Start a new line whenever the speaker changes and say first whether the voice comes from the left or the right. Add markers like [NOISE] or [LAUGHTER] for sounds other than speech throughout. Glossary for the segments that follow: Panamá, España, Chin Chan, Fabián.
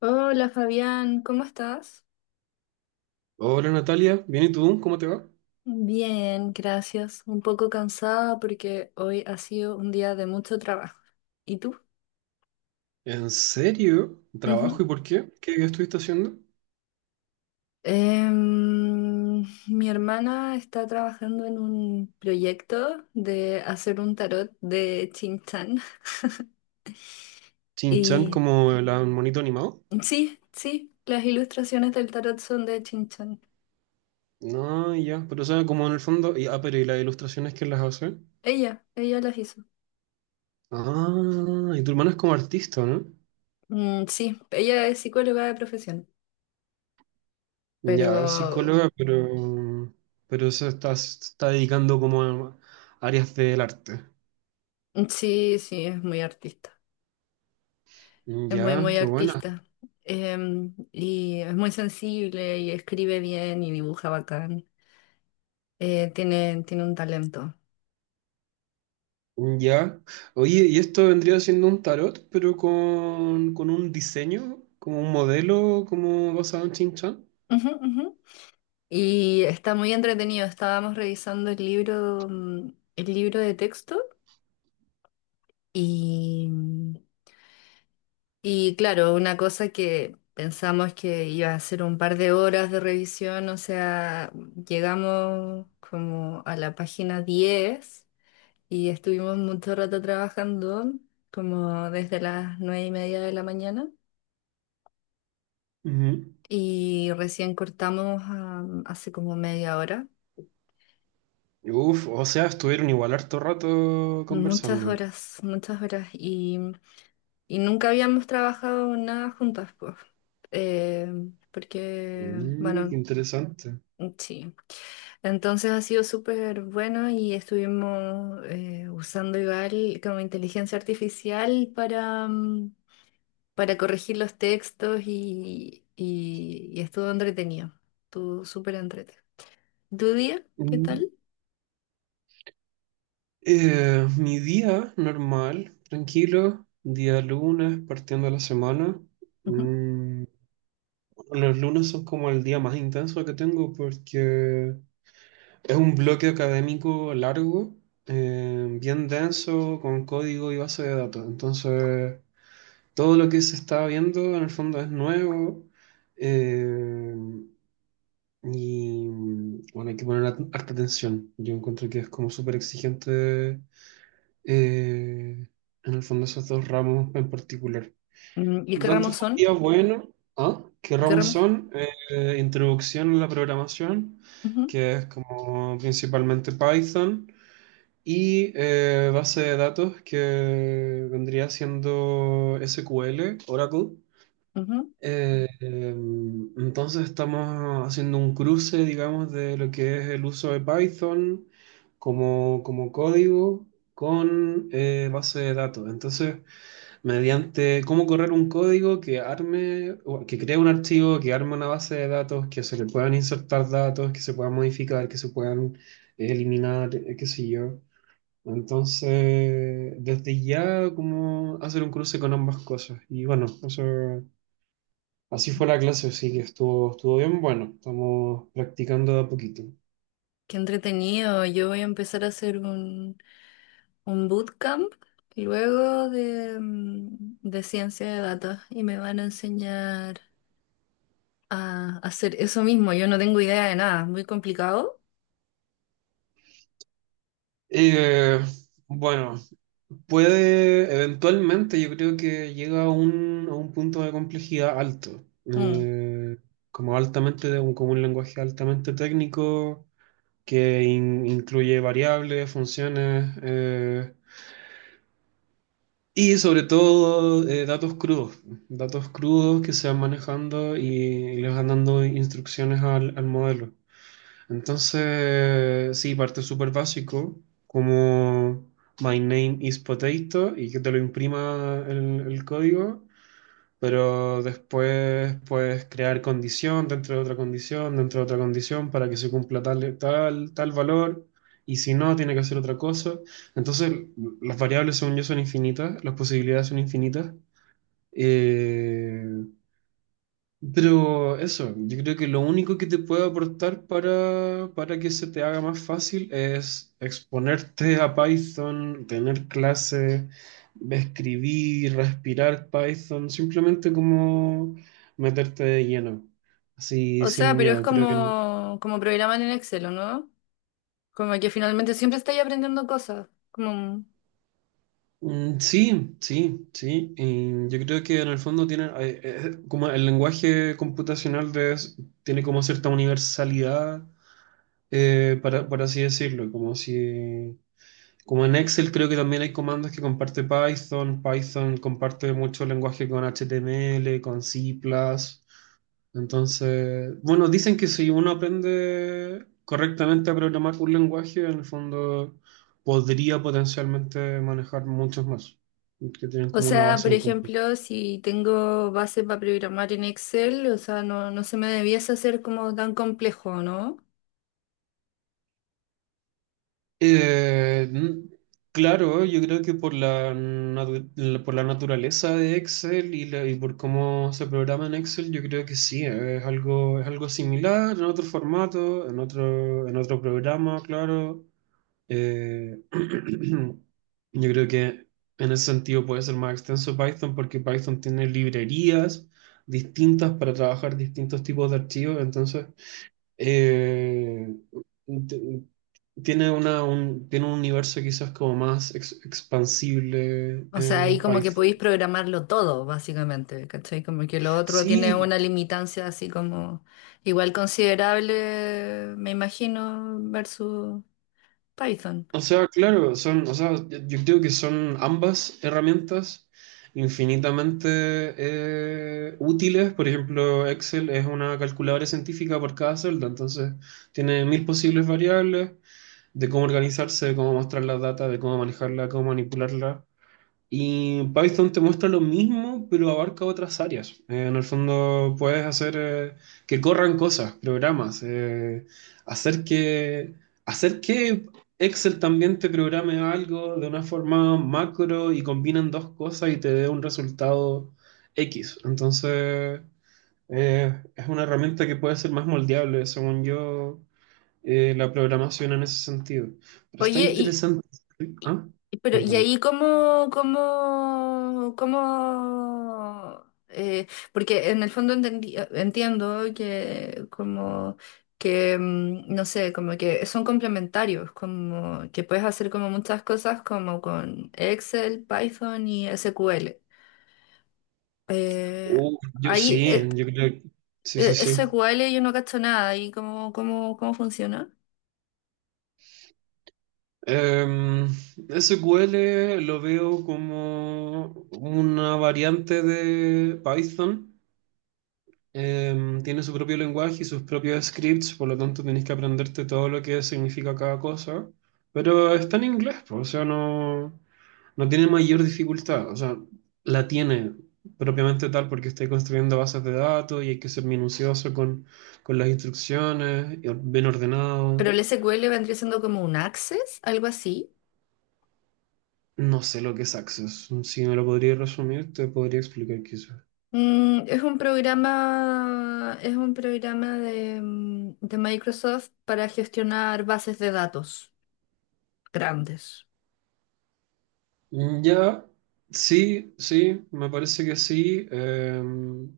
left: Hola Fabián, ¿cómo estás?
right: Hola Natalia, ¿bien y tú? ¿Cómo te va?
left: Bien, gracias. Un poco cansada porque hoy ha sido un día de mucho trabajo. ¿Y tú?
right: ¿En serio?
left: Ujú.
right: ¿Trabajo y por qué? ¿Qué, estuviste haciendo?
left: Em, mi hermana está trabajando en un proyecto de hacer un tarot de Chin Chan.
right: ¿Chinchan
left: Y
right: como el monito animado?
left: sí, sí, las ilustraciones del tarot son de Chin Chan.
right: No, ya, pero o sea, como en el fondo, pero ¿y las ilustraciones que las hace?
left: Ella las hizo.
right: Ah, y tu hermana es como artista, ¿no?
left: Mm, sí, ella es psicóloga de profesión, pero
right: Ya, es psicóloga, pero, se está dedicando como a áreas del arte.
left: sí, sí, es muy artista. Es muy,
right: Ya,
left: muy
right: qué buena.
left: artista. Y es muy sensible y escribe bien y dibuja bacán. Tiene un talento.
right: Ya. Oye, y esto vendría siendo un tarot, pero con un diseño, como un modelo, como basado en Shin Chan.
left: Ujú, ujú. Y está muy entretenido. Estábamos revisando el libro, el libro de texto y, y claro, una cosa que pensamos que iba a ser un par de horas de revisión, o sea, llegamos como a la página diez y estuvimos mucho rato trabajando, como desde las nueve y media de la mañana,
right: Ujú.
left: y recién cortamos hace como media hora.
right: Uf, o sea, estuvieron igual harto rato conversando.
left: Muchas horas, y nunca habíamos trabajado nada juntas, pues. Eh, porque,
right: Mm, qué
left: bueno,
right: interesante.
left: sí. Entonces ha sido súper bueno y estuvimos usando igual como inteligencia artificial para, para corregir los textos y estuvo entretenido. Estuvo súper entretenido. ¿Tu día? ¿Qué
right: Mm.
left: tal?
right: Mi día normal, tranquilo, día lunes, partiendo la semana.
left: Ujú.
right: Mm, bueno, los lunes son como el día más intenso que tengo porque es un bloque académico largo, bien denso, con código y base de datos. Entonces, todo lo que se está viendo en el fondo es nuevo, eh, y bueno, hay que poner harta atención. Yo encuentro que es como súper exigente, eh, en el fondo esos dos ramos en particular.
left: Mm, ¿y
right: Por lo
left: qué
right: tanto,
left: ramos
right: fue un
left: son?
right: día bueno. ¿Ah? ¿Qué
left: ¿Y qué
right: ramos
left: ramos?
right: son? Introducción a la programación,
left: Ujú,
right: que es como principalmente Python. Y base de datos que vendría siendo SQL, Oracle.
left: ujú.
right: Entonces estamos haciendo un cruce, digamos, de lo que es el uso de Python como código con base de datos. Entonces, mediante cómo correr un código que arme, o que cree un archivo, que arme una base de datos, que se le puedan insertar datos, que se puedan modificar, que se puedan eliminar, qué sé yo. Entonces, desde ya, como hacer un cruce con ambas cosas. Y bueno, eso, así fue la clase, así que estuvo bien. Bueno, estamos practicando de a poquito.
left: Qué entretenido. Yo voy a empezar a hacer un bootcamp luego de, de ciencia de datos y me van a enseñar a hacer eso mismo. Yo no tengo idea de nada. Muy complicado.
right: Eh, bueno, puede, eventualmente, yo creo que llega a un punto de complejidad alto.
left: Mm.
right: Como altamente, como un lenguaje altamente técnico que incluye variables, funciones. Y sobre todo datos crudos que se van manejando y les van dando instrucciones al modelo. Entonces, sí, parte súper básico, como "my name is potato" y que te lo imprima el código, pero después puedes crear condición dentro de otra condición, dentro de otra condición para que se cumpla tal, tal, tal valor, y si no, tiene que hacer otra cosa. Entonces, las variables, según yo, son infinitas, las posibilidades son infinitas. Eh, pero eso, yo creo que lo único que te puede aportar para que se te haga más fácil es exponerte a Python, tener clase, escribir, respirar Python, simplemente como meterte de lleno, así
left: O sea,
right: sin
left: pero es
right: miedo. Creo que
left: como, como programar en Excel, ¿o no? Como que finalmente siempre estáis aprendiendo cosas. Como,
right: sí, sí, sí. Y yo creo que en el fondo tiene, como el lenguaje computacional tiene como cierta universalidad, para, por así decirlo, como si... Como en Excel creo que también hay comandos que comparte Python. Python comparte mucho lenguaje con HTML, con C++. Entonces, bueno, dicen que si uno aprende correctamente a programar un lenguaje, en el fondo podría potencialmente manejar muchos más, que tienen
left: o
right: como una
left: sea,
right: base
left: por
right: en común.
left: ejemplo, si tengo base para programar en Excel, o sea, no se me debiese hacer como tan complejo, ¿no?
right: Eh, mm, claro, yo creo que por por la naturaleza de Excel y por cómo se programa en Excel, yo creo que sí, es algo similar en otro formato, en otro programa, claro. Eh, [CLEARS THROAT] yo creo que en ese sentido puede ser más extenso Python porque Python tiene librerías distintas para trabajar distintos tipos de archivos, entonces... Eh, t- tiene tiene un universo quizás como más expansible
left: O sea, ahí
right: en
left: como que
right: Python.
left: podéis programarlo todo, básicamente, ¿cachai? Como que lo otro tiene
right: Sí,
left: una limitancia así como igual considerable, me imagino, versus Python.
right: o sea, claro, son, o sea, yo creo que son ambas herramientas infinitamente útiles. Por ejemplo, Excel es una calculadora científica por cada celda, entonces tiene mil posibles variables de cómo organizarse, de cómo mostrar la data, de cómo manejarla, cómo manipularla. Y Python te muestra lo mismo, pero abarca otras áreas. En el fondo puedes hacer que corran cosas, programas, hacer que, hacer que Excel también te programe algo de una forma macro y combinan dos cosas y te dé un resultado X. Entonces, es una herramienta que puede ser más moldeable, según yo, la programación en ese sentido. Pero está
left: Oye, y
right: interesante. ¿Ah?
left: pero, ¿y
right: Cuéntame.
left: ahí cómo, porque en el fondo entiendo que como que, no sé, como que son complementarios, como que puedes hacer como muchas cosas como con Excel, Python y SQL. Eh,
right: Yo
left: ahí,
right: sí,
left: eh,
right: yo creo. Sí, sí, sí.
left: SQL yo no cacho nada, ¿y cómo, cómo funciona?
right: Em, SQL lo veo como una variante de Python. Tiene su propio lenguaje y sus propios scripts, por lo tanto tenés que aprenderte todo lo que significa cada cosa. Pero está en inglés, pues, o sea, no, no tiene mayor dificultad. O sea, la tiene propiamente tal porque estoy construyendo bases de datos y hay que ser minucioso con las instrucciones, y bien ordenado.
left: Pero el SQL vendría siendo como un Access, algo así.
right: No sé lo que es Access. Si me lo podría resumir, te podría explicar quizás.
left: Mm, es un programa de, de Microsoft para gestionar bases de datos grandes.
right: Ya, sí, sí, me parece que sí.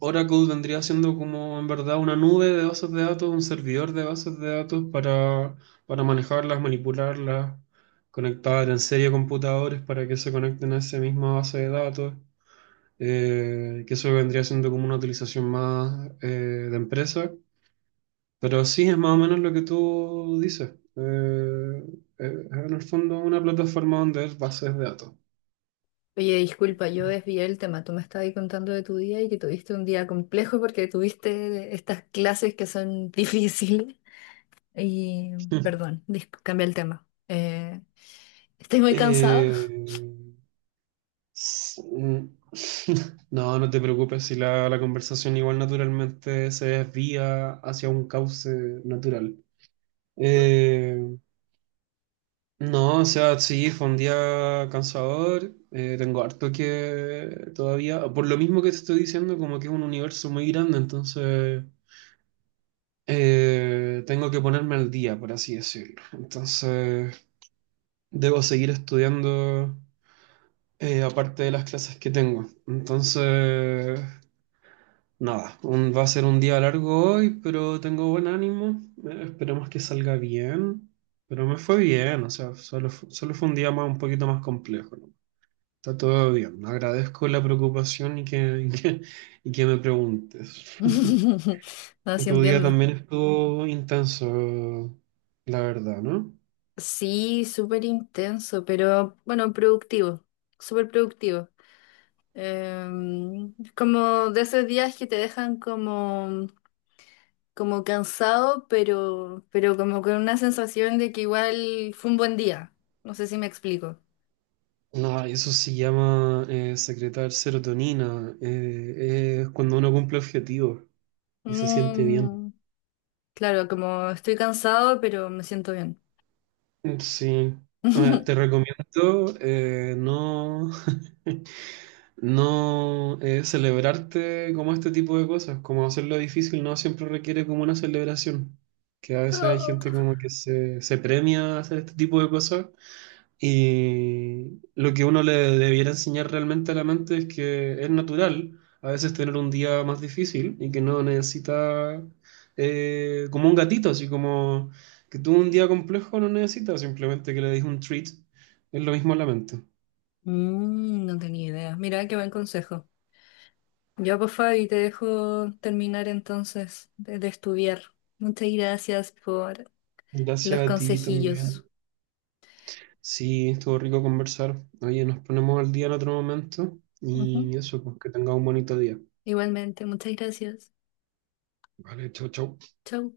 right: Oracle vendría siendo como en verdad una nube de bases de datos, un servidor de bases de datos para manejarlas, manipularlas, conectar en serie computadores para que se conecten a esa misma base de datos. Que eso vendría siendo como una utilización más, de empresa. Pero sí, es más o menos lo que tú dices. Eh, en el fondo, una plataforma donde hay bases de datos.
left: Oye, disculpa, yo desvié el tema. Tú me estabas contando de tu día y que tuviste un día complejo porque tuviste estas clases que son [LAUGHS] difíciles. Y,
right: [LAUGHS]
left: perdón, cambié el tema. ¿Estoy muy cansada?
right: Eh, s- mm, [LAUGHS] no, no te preocupes si la conversación igual naturalmente se desvía hacia un cauce natural. Eh, no, o sea, sí, fue un día cansador. Tengo harto que todavía, por lo mismo que te estoy diciendo, como que es un universo muy grande, entonces... Tengo que ponerme al día, por así decirlo. Entonces, debo seguir estudiando, aparte de las clases que tengo. Entonces, nada, va a ser un día largo hoy, pero tengo buen ánimo. Esperemos que salga bien. Pero me fue bien, o sea, solo fue un día más, un poquito más complejo, ¿no? Está todo bien. Agradezco la preocupación [LAUGHS] y que me preguntes. [LAUGHS]
left: [LAUGHS] No, sí
right: Tu día
left: entiendo.
right: también estuvo intenso, la verdad, ¿no?
left: Sí, súper intenso, pero bueno, productivo, súper productivo. Em, como de esos días que te dejan como, como cansado, pero como con una sensación de que igual fue un buen día. No sé si me explico.
right: No, eso se llama, secretar serotonina. Es cuando uno cumple objetivos y se siente bien.
left: Mm, claro, como estoy cansado, pero me siento bien.
right: Sí. Ah, te
left: [LAUGHS]
right: recomiendo, [LAUGHS] no celebrarte como este tipo de cosas, como hacerlo difícil no siempre requiere como una celebración, que a veces hay gente como que se premia a hacer este tipo de cosas. Y lo que uno le debiera enseñar realmente a la mente es que es natural a veces tener un día más difícil y que no necesita, como un gatito, así como que tuvo un día complejo, no necesita simplemente que le des un treat. Es lo mismo a la mente.
left: Mm, no tenía idea. Mira, qué buen consejo. Ya, pues Fabi, te dejo terminar entonces de estudiar. Muchas gracias por los
right: Gracias a ti también.
left: consejillos.
right: Sí, estuvo rico conversar. Oye, nos ponemos al día en otro momento
left: Ujú.
right: y eso, pues que tenga un bonito día.
left: Igualmente, muchas gracias.
right: Vale, chau, chau.
left: Chau.